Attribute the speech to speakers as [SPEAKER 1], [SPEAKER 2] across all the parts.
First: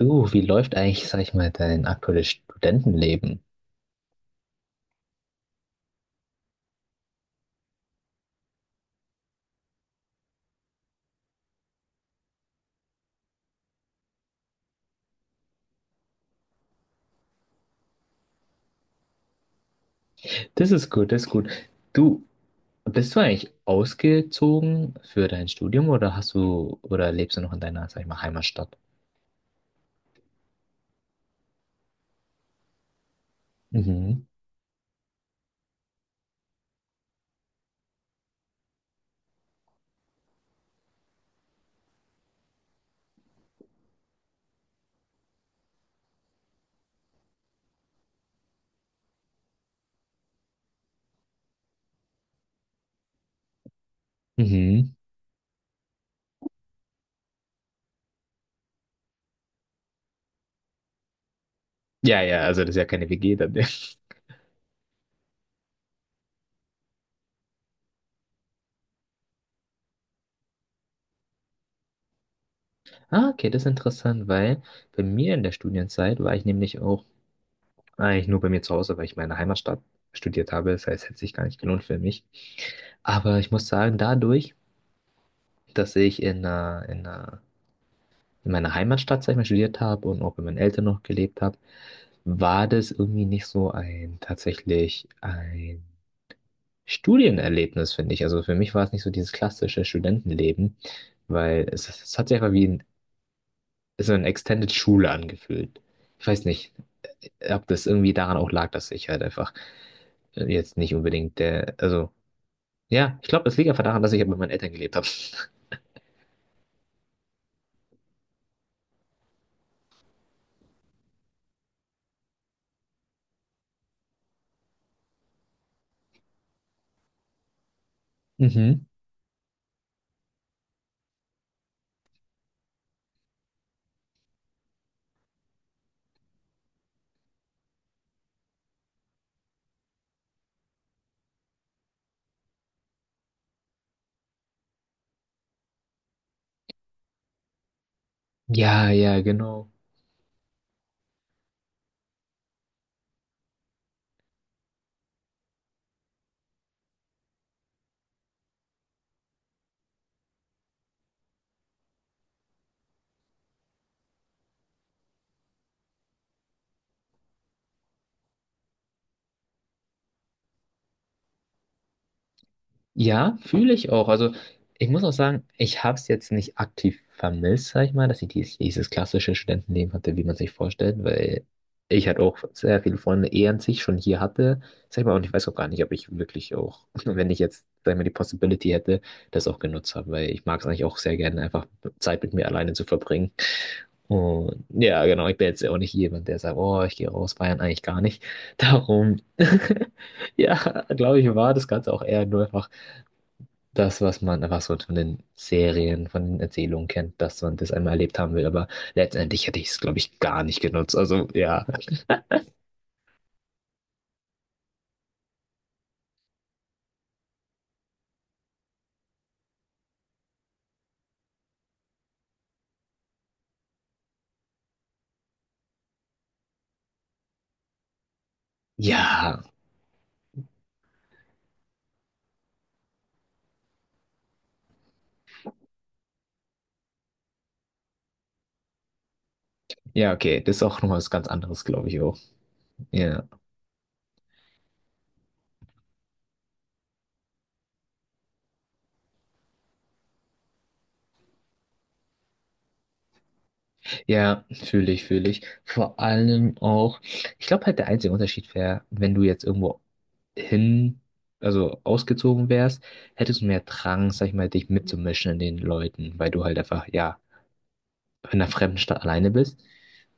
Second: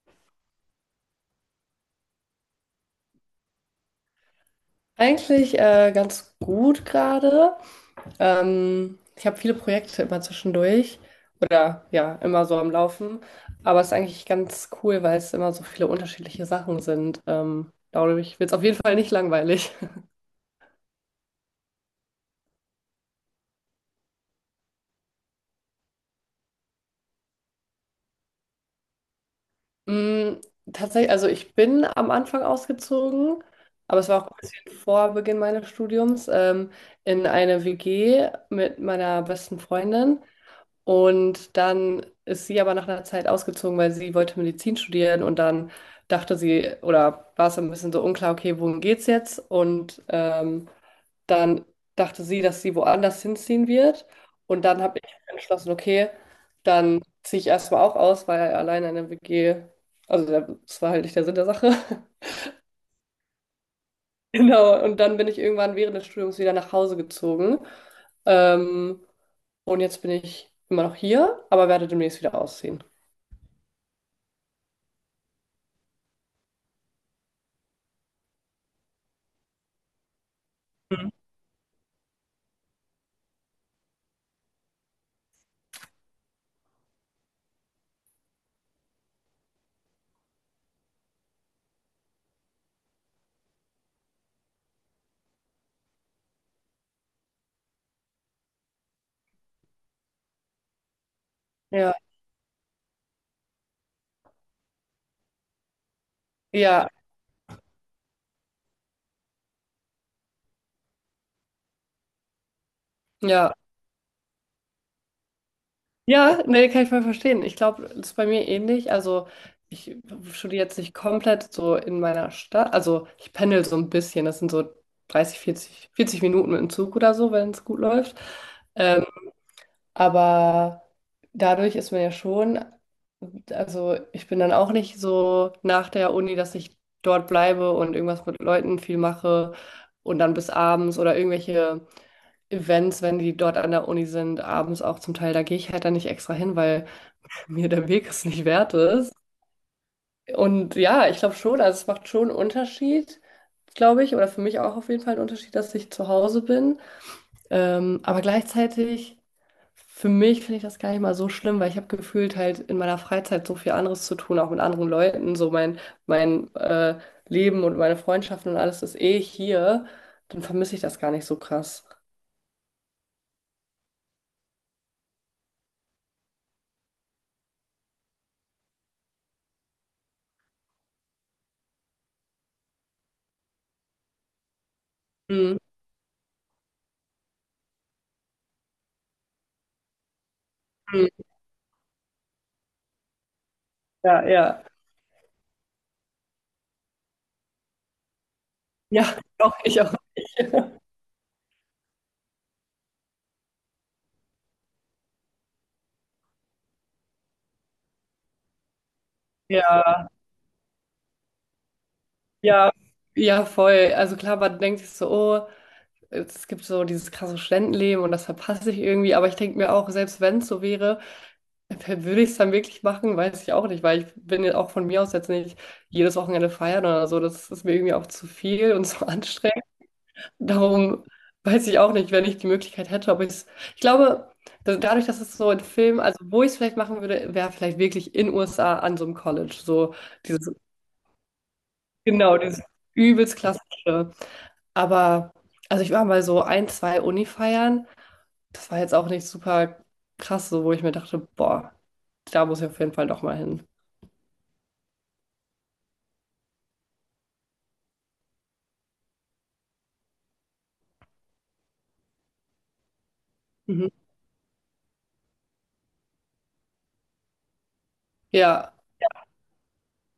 [SPEAKER 1] Du, wie läuft eigentlich, sag ich mal, dein aktuelles Studentenleben?
[SPEAKER 2] Eigentlich ganz gut gerade. Ich habe viele Projekte immer zwischendurch oder ja, immer so am Laufen. Aber es ist eigentlich ganz cool, weil es immer so viele unterschiedliche Sachen sind. Dadurch wird es auf jeden Fall nicht langweilig.
[SPEAKER 1] Das ist gut, das ist gut. Du, bist du eigentlich ausgezogen für dein Studium oder hast du oder lebst du noch in deiner, sag ich mal, Heimatstadt?
[SPEAKER 2] Mm, Tatsächlich, also ich bin am Anfang ausgezogen, aber es war
[SPEAKER 1] Mhm.
[SPEAKER 2] auch ein bisschen vor Beginn meines Studiums, in eine WG mit meiner besten Freundin. Und dann ist sie aber nach einer Zeit ausgezogen, weil sie wollte Medizin studieren und dann dachte sie, oder war es ein bisschen so unklar, okay, wohin geht's jetzt? Dann dachte sie, dass sie woanders hinziehen wird. Und dann
[SPEAKER 1] Mhm.
[SPEAKER 2] habe ich entschlossen, okay, dann ziehe ich erstmal auch aus, weil alleine in der WG, also der- das war halt nicht der Sinn der Sache.
[SPEAKER 1] Ja, ja, also das ist ja keine WG dann. Ja.
[SPEAKER 2] Genau. Und dann bin ich irgendwann während des Studiums wieder nach Hause gezogen. Ähm, und jetzt bin ich immer noch hier, aber werde demnächst wieder ausziehen.
[SPEAKER 1] Ah, okay, das ist interessant, weil bei mir in der Studienzeit war ich nämlich auch eigentlich nur bei mir zu Hause, weil ich meine Heimatstadt studiert habe. Das heißt, hätte sich gar nicht gelohnt für mich. Aber ich muss sagen, dadurch, dass ich in einer in meiner Heimatstadt, sag ich mal, studiert habe und auch bei meinen Eltern noch gelebt habe, war das irgendwie nicht so ein tatsächlich ein Studienerlebnis, finde ich. Also für mich war es nicht so dieses klassische Studentenleben, weil es,
[SPEAKER 2] Ja,
[SPEAKER 1] es hat sich einfach wie ein, so eine Extended Schule angefühlt. Ich weiß nicht,
[SPEAKER 2] ja,
[SPEAKER 1] ob das irgendwie daran auch lag, dass ich halt einfach jetzt nicht unbedingt der, also ja, ich glaube,
[SPEAKER 2] ja.
[SPEAKER 1] das liegt einfach daran, dass ich halt bei meinen Eltern gelebt habe.
[SPEAKER 2] Ja, nee, kann ich voll verstehen. Ich glaube, das ist bei mir ähnlich. Also, ich studiere jetzt nicht komplett so in meiner Stadt. Also, ich pendel so ein bisschen. Das sind so 30, 40, 40 Minuten mit dem Zug oder so, wenn es gut läuft.
[SPEAKER 1] Mhm.
[SPEAKER 2] Ähm, Aber dadurch ist man ja schon, also ich bin dann auch nicht so nach der Uni, dass ich dort bleibe und irgendwas mit Leuten viel mache und dann bis abends oder irgendwelche Events, wenn die dort an der Uni sind, abends auch zum Teil, da gehe ich halt dann nicht extra hin, weil mir der Weg es nicht wert
[SPEAKER 1] Ja,
[SPEAKER 2] ist.
[SPEAKER 1] ja, genau.
[SPEAKER 2] Und ja, ich glaube schon, also es macht schon einen Unterschied, glaube ich, oder für mich auch auf jeden Fall einen Unterschied, dass ich zu Hause bin. Aber gleichzeitig, für mich finde ich das gar nicht mal so schlimm, weil ich habe gefühlt halt in meiner Freizeit so viel anderes zu tun, auch mit anderen Leuten. So mein Leben und meine Freundschaften und alles ist eh hier. Dann vermisse ich das gar nicht so krass.
[SPEAKER 1] Ja, fühle ich auch. Also ich muss auch sagen, ich habe es jetzt nicht aktiv vermisst, sag ich mal, dass ich dieses klassische Studentenleben hatte, wie man sich vorstellt, weil ich halt auch sehr viele Freunde eh an sich schon hier hatte, sag ich mal, und ich weiß auch
[SPEAKER 2] Mhm.
[SPEAKER 1] gar nicht, ob ich wirklich auch, wenn ich jetzt, sag ich mal, die Possibility hätte, das auch genutzt habe, weil ich mag es eigentlich auch
[SPEAKER 2] Mhm.
[SPEAKER 1] sehr gerne, einfach Zeit mit mir alleine zu verbringen.
[SPEAKER 2] Ja, ja.
[SPEAKER 1] Und ja, genau, ich bin jetzt ja auch nicht jemand, der sagt, oh, ich gehe raus, feiern eigentlich gar nicht.
[SPEAKER 2] Ja,
[SPEAKER 1] Darum,
[SPEAKER 2] doch, ich auch nicht.
[SPEAKER 1] ja, glaube ich, war das Ganze auch eher nur einfach das, was man einfach so von den Serien, von den Erzählungen kennt, dass man das einmal erlebt haben will. Aber letztendlich hätte ich es, glaube
[SPEAKER 2] Ja,
[SPEAKER 1] ich, gar nicht genutzt. Also ja,
[SPEAKER 2] ja, ja, voll. Also klar, man denkt sich so, oh, es gibt so dieses krasse Studentenleben und das verpasse ich irgendwie. Aber ich denke mir auch, selbst wenn es so wäre, würde ich es dann wirklich machen, weiß ich auch nicht, weil ich bin ja auch von mir aus jetzt nicht jedes Wochenende feiern oder so. Das ist mir irgendwie auch zu viel und zu
[SPEAKER 1] ja,
[SPEAKER 2] anstrengend. Darum weiß ich auch nicht, wenn ich die Möglichkeit hätte, ob ich es. Ich glaube, dadurch, dass es so in Film, also wo ich es vielleicht machen würde, wäre vielleicht wirklich in USA an so einem College. So
[SPEAKER 1] ja, okay,
[SPEAKER 2] dieses,
[SPEAKER 1] das ist auch nochmal was ganz anderes, glaube ich auch.
[SPEAKER 2] genau, dieses
[SPEAKER 1] Ja,
[SPEAKER 2] übelst klassische. Aber, also ich war mal so ein, zwei Uni-Feiern. Das war jetzt auch nicht super krass, so wo ich mir dachte, boah, da muss ich auf jeden Fall doch mal hin.
[SPEAKER 1] ja, fühle ich. Vor allem auch, ich glaube halt der einzige Unterschied wäre, wenn du jetzt irgendwo hin, also ausgezogen wärst, hättest du mehr
[SPEAKER 2] Mhm.
[SPEAKER 1] Drang, sag ich mal, dich mitzumischen in den Leuten, weil du halt einfach, ja, in einer
[SPEAKER 2] Ja,
[SPEAKER 1] fremden Stadt alleine bist.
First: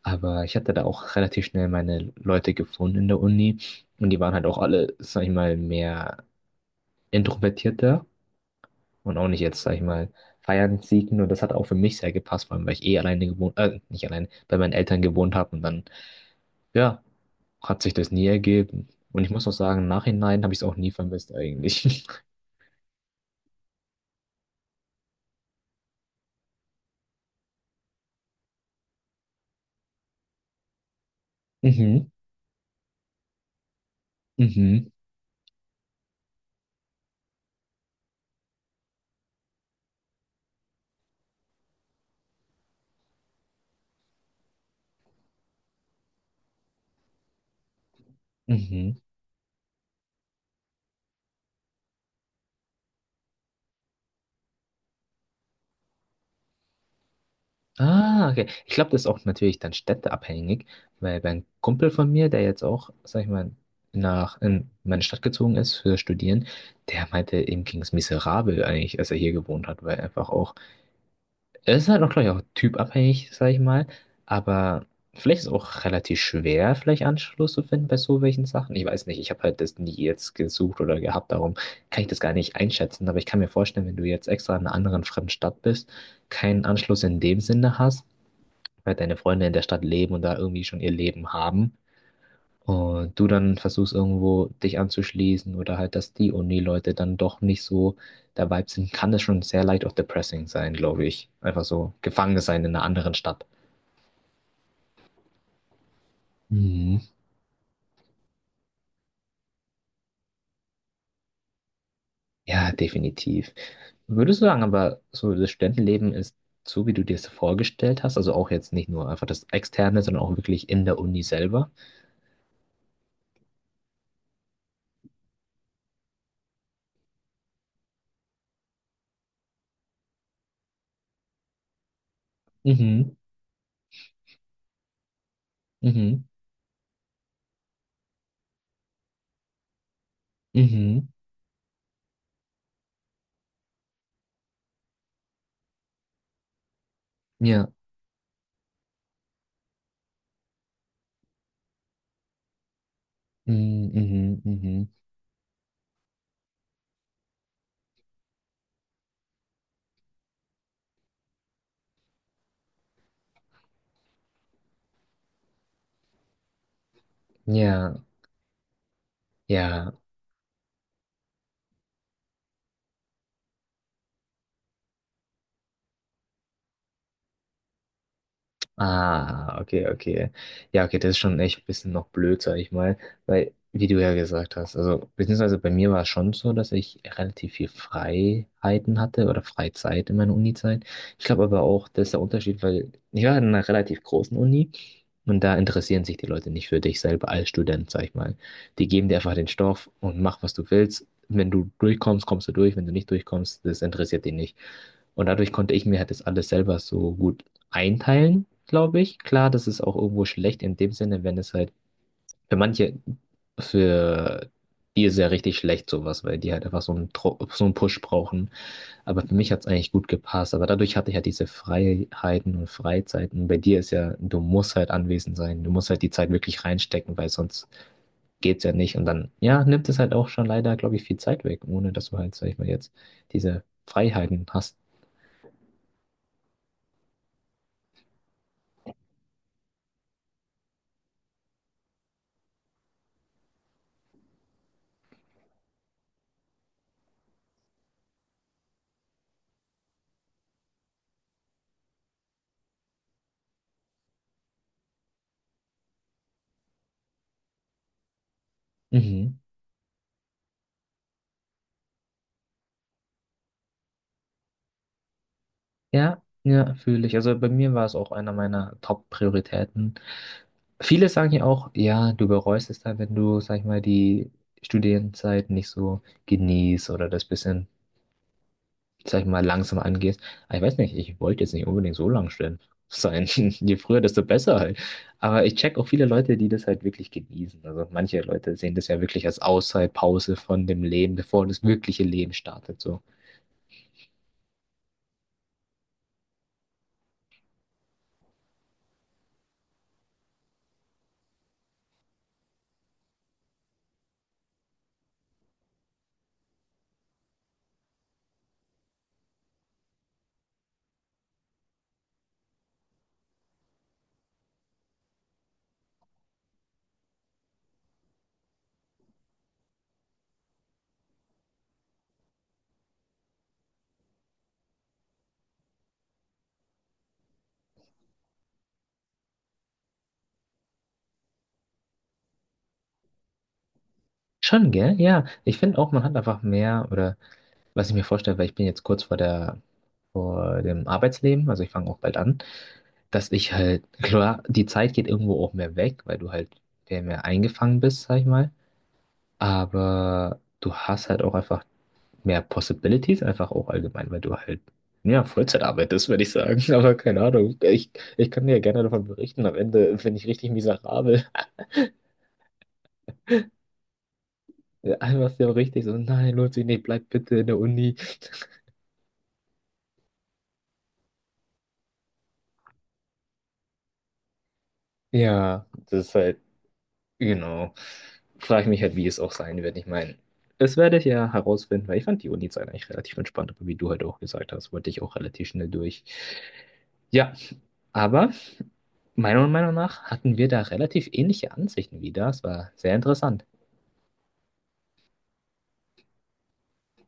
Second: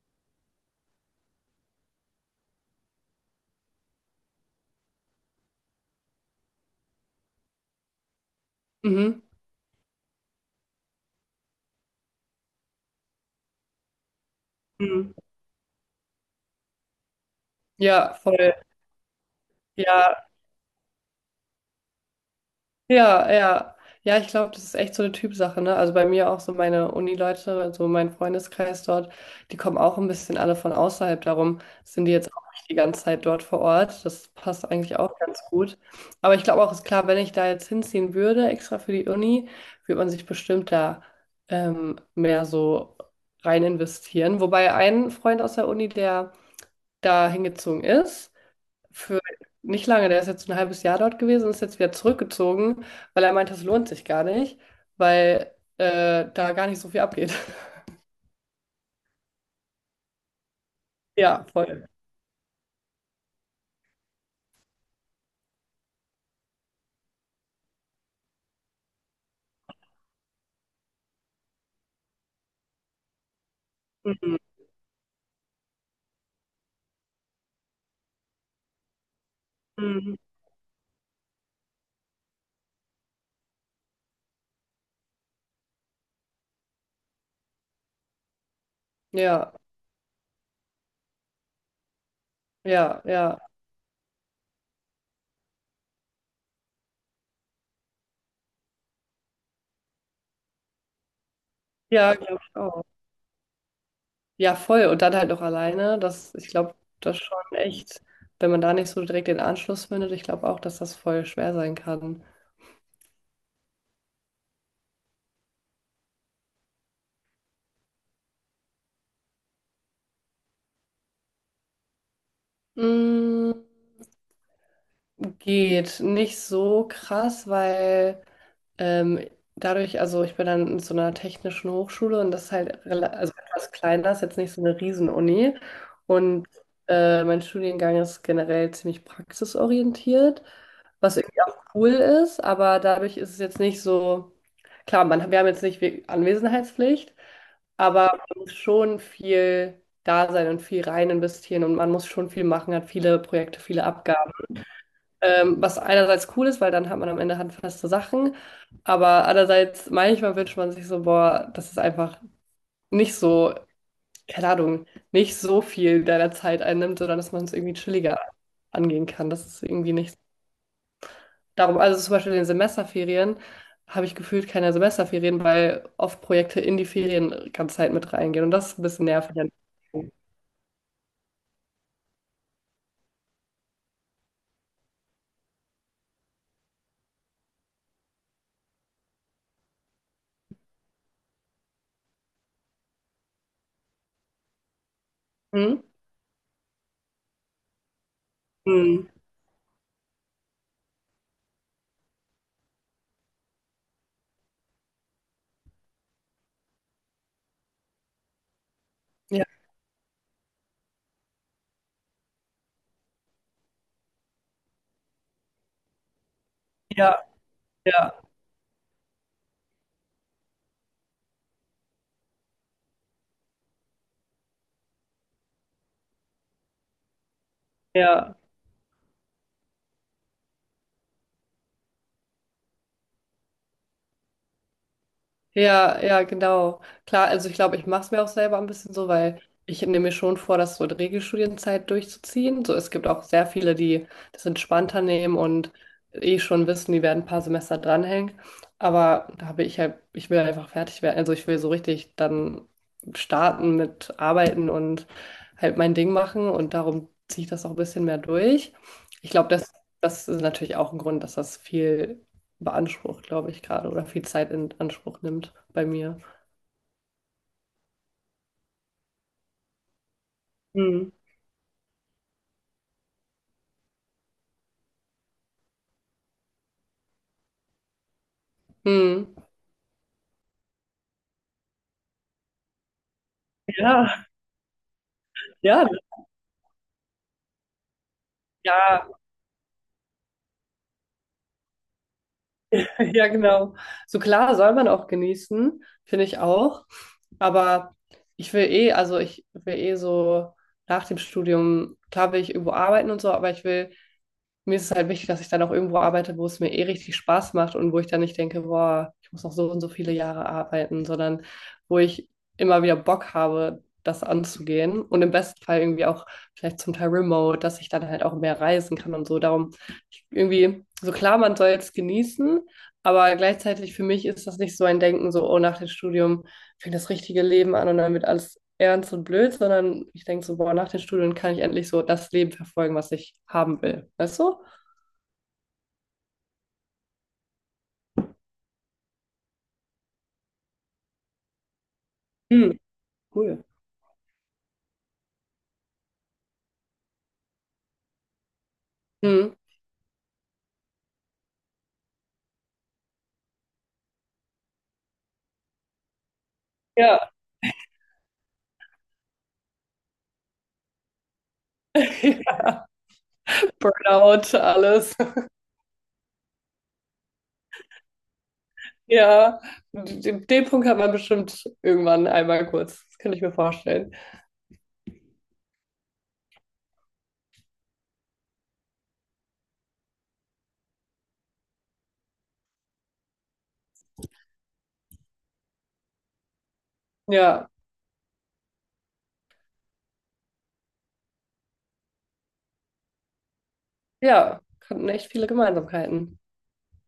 [SPEAKER 1] Aber ich hatte da auch relativ schnell meine Leute gefunden in der Uni. Und die waren halt auch alle, sag ich mal, mehr introvertierter und
[SPEAKER 2] mhm.
[SPEAKER 1] auch nicht jetzt, sag ich mal, feiern, siegen. Und das hat auch für mich sehr gepasst, vor allem, weil ich nicht alleine, bei meinen Eltern
[SPEAKER 2] Mhm.
[SPEAKER 1] gewohnt habe. Und dann, ja, hat sich das
[SPEAKER 2] Ja,
[SPEAKER 1] nie
[SPEAKER 2] voll.
[SPEAKER 1] ergeben. Und ich muss auch sagen, im
[SPEAKER 2] Ja,
[SPEAKER 1] Nachhinein habe ich es auch nie vermisst eigentlich.
[SPEAKER 2] ja, ja. Ja, ich glaube, das ist echt so eine Typsache, ne? Also bei mir auch so meine Uni-Leute, also mein Freundeskreis dort, die kommen auch ein bisschen alle von außerhalb. Darum sind
[SPEAKER 1] Mhm,
[SPEAKER 2] die jetzt auch nicht die ganze Zeit dort vor Ort. Das passt
[SPEAKER 1] mhm,
[SPEAKER 2] eigentlich auch ganz gut. Aber ich glaube auch, ist klar, wenn ich da jetzt hinziehen würde, extra für die Uni, würde man sich bestimmt da mehr so rein investieren. Wobei ein Freund aus der Uni, der da hingezogen ist,
[SPEAKER 1] mhm.
[SPEAKER 2] für nicht lange, der ist jetzt ein halbes Jahr dort gewesen und ist jetzt wieder zurückgezogen, weil er meinte, es lohnt sich gar nicht, weil da gar nicht so viel abgeht.
[SPEAKER 1] Ah, okay. Ich glaube, das ist auch natürlich dann städteabhängig, weil
[SPEAKER 2] Ja,
[SPEAKER 1] mein
[SPEAKER 2] voll.
[SPEAKER 1] Kumpel von mir, der jetzt auch, sag ich mal, nach in meine Stadt gezogen ist für Studieren, der meinte, ihm ging es miserabel eigentlich, als er hier gewohnt hat, weil einfach auch, es ist halt auch, glaube ich, auch typabhängig, sag ich mal,
[SPEAKER 2] Mhm.
[SPEAKER 1] aber vielleicht ist es auch relativ schwer, vielleicht Anschluss zu finden bei so welchen Sachen. Ich weiß nicht, ich habe halt das nie
[SPEAKER 2] Mhm.
[SPEAKER 1] jetzt gesucht oder gehabt, darum kann ich das gar nicht einschätzen, aber ich kann mir vorstellen, wenn du jetzt extra in einer anderen fremden Stadt bist, keinen Anschluss in dem Sinne hast, halt deine Freunde in
[SPEAKER 2] Ja,
[SPEAKER 1] der Stadt leben und da irgendwie schon ihr Leben haben.
[SPEAKER 2] ja,
[SPEAKER 1] Und du
[SPEAKER 2] ja.
[SPEAKER 1] dann versuchst irgendwo dich anzuschließen oder halt, dass die Uni-Leute dann doch nicht so der Vibe sind, kann das schon sehr leicht auch depressing sein, glaube ich. Einfach so
[SPEAKER 2] Ja,
[SPEAKER 1] gefangen
[SPEAKER 2] glaube ich
[SPEAKER 1] sein in
[SPEAKER 2] auch.
[SPEAKER 1] einer anderen Stadt.
[SPEAKER 2] Ja, voll. Und dann halt noch alleine. Das, ich glaube,
[SPEAKER 1] Mhm.
[SPEAKER 2] das schon echt, wenn man da nicht so direkt den Anschluss findet, ich glaube auch, dass das voll schwer sein kann.
[SPEAKER 1] Ja, definitiv. Würdest du sagen, aber so das Studentenleben ist so, wie du dir es vorgestellt hast, also auch jetzt nicht nur einfach das Externe, sondern auch wirklich in der Uni selber?
[SPEAKER 2] Mm, Geht nicht so krass, weil Ähm, dadurch, also ich bin dann in so einer technischen Hochschule und das ist halt
[SPEAKER 1] Mhm,
[SPEAKER 2] also etwas kleiner, ist jetzt nicht so eine Riesenuni.
[SPEAKER 1] mhm,
[SPEAKER 2] Und mein Studiengang ist generell ziemlich praxisorientiert,
[SPEAKER 1] mhm,
[SPEAKER 2] was irgendwie auch cool ist, aber dadurch ist es jetzt nicht so, klar, man, wir haben jetzt nicht Anwesenheitspflicht,
[SPEAKER 1] ja,
[SPEAKER 2] aber man muss schon viel da sein und viel rein investieren und man muss schon viel machen, hat viele Projekte, viele
[SPEAKER 1] mhm,
[SPEAKER 2] Abgaben.
[SPEAKER 1] mhm, mhm,
[SPEAKER 2] Was einerseits cool ist, weil dann hat man am Ende handfeste Sachen, aber andererseits manchmal wünscht man sich so, boah, dass es einfach nicht so, keine Ahnung, nicht so viel deiner Zeit einnimmt, sondern dass man es irgendwie
[SPEAKER 1] ja.
[SPEAKER 2] chilliger angehen kann. Das ist
[SPEAKER 1] Ja.
[SPEAKER 2] irgendwie nicht darum. Also zum Beispiel in den Semesterferien habe ich gefühlt keine Semesterferien, weil oft Projekte in die Ferien ganze Zeit mit reingehen und das ist ein bisschen nervig.
[SPEAKER 1] Ah, okay, okay. Ja, okay, das ist schon echt ein bisschen noch blöd, sag ich mal, weil, wie du ja gesagt hast, also, beziehungsweise bei mir war es schon so, dass ich relativ viel Freiheiten hatte oder Freizeit in meiner Unizeit. Ich glaube aber auch, das ist der Unterschied, weil ich war in einer relativ großen Uni und da
[SPEAKER 2] Hm?
[SPEAKER 1] interessieren sich die Leute nicht für dich selber als Student, sag ich mal. Die
[SPEAKER 2] Hm.
[SPEAKER 1] geben dir einfach den Stoff und mach, was du willst. Wenn du durchkommst, kommst du durch. Wenn du nicht durchkommst, das interessiert die nicht. Und dadurch konnte ich mir halt das alles selber so gut einteilen glaube ich.
[SPEAKER 2] Ja,
[SPEAKER 1] Klar, das ist auch irgendwo schlecht in dem Sinne, wenn es halt für manche, für die ist ja richtig schlecht sowas, weil die halt einfach so einen,
[SPEAKER 2] ja,
[SPEAKER 1] So einen Push
[SPEAKER 2] ja,
[SPEAKER 1] brauchen. Aber für mich hat es eigentlich gut gepasst. Aber dadurch hatte ich halt diese Freiheiten und Freizeiten. Bei dir ist ja, du musst halt anwesend sein. Du musst halt die Zeit wirklich reinstecken, weil sonst
[SPEAKER 2] ja.
[SPEAKER 1] geht's ja nicht. Und dann, ja, nimmt es halt auch schon leider, glaube ich, viel Zeit weg, ohne dass du halt, sag ich mal, jetzt diese Freiheiten hast.
[SPEAKER 2] Ja, ja, genau. Klar, also ich glaube, ich mache es mir auch selber ein bisschen so, weil ich nehme mir schon vor, das so in Regelstudienzeit durchzuziehen. So, es gibt auch sehr viele, die das entspannter nehmen und eh schon wissen, die werden ein paar Semester dranhängen. Aber da habe ich halt, ich will einfach fertig werden. Also ich will so richtig dann starten mit Arbeiten und halt mein Ding machen und darum ziehe ich das auch ein bisschen mehr durch. Ich
[SPEAKER 1] Mhm.
[SPEAKER 2] glaube, das ist natürlich auch ein Grund, dass das viel beansprucht, glaube ich, gerade oder viel Zeit in Anspruch nimmt bei mir.
[SPEAKER 1] Ja, ja, fühle ich. Also bei mir war es auch einer meiner Top-Prioritäten. Viele
[SPEAKER 2] Mhm.
[SPEAKER 1] sagen ja auch, ja, du bereust es dann, wenn du, sag ich mal, die Studienzeit nicht so genießt oder das bisschen, sag ich
[SPEAKER 2] Mhm.
[SPEAKER 1] mal, langsam angehst. Aber ich weiß nicht, ich wollte jetzt nicht unbedingt so lang stehen sein. Je früher,
[SPEAKER 2] Ja,
[SPEAKER 1] desto besser halt. Aber ich check
[SPEAKER 2] ja,
[SPEAKER 1] auch viele Leute, die das halt wirklich genießen. Also manche Leute sehen das ja
[SPEAKER 2] ja,
[SPEAKER 1] wirklich als Auszeitpause von dem Leben, bevor das wirkliche Leben startet. So.
[SPEAKER 2] ja, genau. So klar soll man auch genießen, finde ich auch. Aber ich will eh, also ich will eh so nach dem Studium, klar will ich irgendwo arbeiten und so, aber ich will mir ist es halt wichtig, dass ich dann auch irgendwo arbeite, wo es mir eh richtig Spaß macht und wo ich dann nicht denke, boah, ich muss noch so und so viele Jahre arbeiten, sondern wo ich immer wieder Bock habe, das anzugehen und im besten Fall irgendwie auch vielleicht zum Teil remote, dass ich dann halt auch mehr reisen kann und so. Darum irgendwie, so klar, man soll es genießen, aber gleichzeitig für mich ist das nicht so ein Denken, so, oh, nach dem Studium fängt das richtige Leben an und dann wird alles ernst und blöd, sondern ich denke so, boah, nach den Studien kann ich endlich so das Leben verfolgen, was ich haben will. Weißt du?
[SPEAKER 1] Schon, gell? Ja. Ich finde auch, man hat einfach mehr oder was ich mir vorstelle, weil ich bin jetzt kurz vor der, vor dem Arbeitsleben, also ich fange auch bald an,
[SPEAKER 2] Hm,
[SPEAKER 1] dass ich
[SPEAKER 2] cool.
[SPEAKER 1] halt, klar, die Zeit geht irgendwo auch mehr weg, weil du halt mehr eingefangen bist, sag ich mal.
[SPEAKER 2] Hm.
[SPEAKER 1] Aber du hast halt auch einfach mehr Possibilities, einfach auch allgemein, weil du halt, ja, Vollzeit arbeitest, würde ich sagen. Aber keine
[SPEAKER 2] Ja,
[SPEAKER 1] Ahnung, ich kann dir gerne davon berichten. Am Ende bin ich richtig miserabel.
[SPEAKER 2] Burnout, alles.
[SPEAKER 1] Einfach so richtig so, nein, lohnt sich nicht, bleib bitte in der Uni.
[SPEAKER 2] Ja, den Punkt hat man bestimmt irgendwann einmal kurz. Das könnte ich mir vorstellen.
[SPEAKER 1] Ja, das ist halt Genau. Frage ich mich halt, wie es auch sein wird. Ich meine, das werde ich ja herausfinden, weil ich fand die Uni-Zeit eigentlich relativ entspannt, aber wie du halt auch gesagt hast, wollte ich auch relativ schnell durch. Ja,
[SPEAKER 2] Ja,
[SPEAKER 1] aber meiner Meinung nach hatten wir da relativ ähnliche Ansichten wieder. Es war sehr interessant.
[SPEAKER 2] ja, hatten echt viele Gemeinsamkeiten.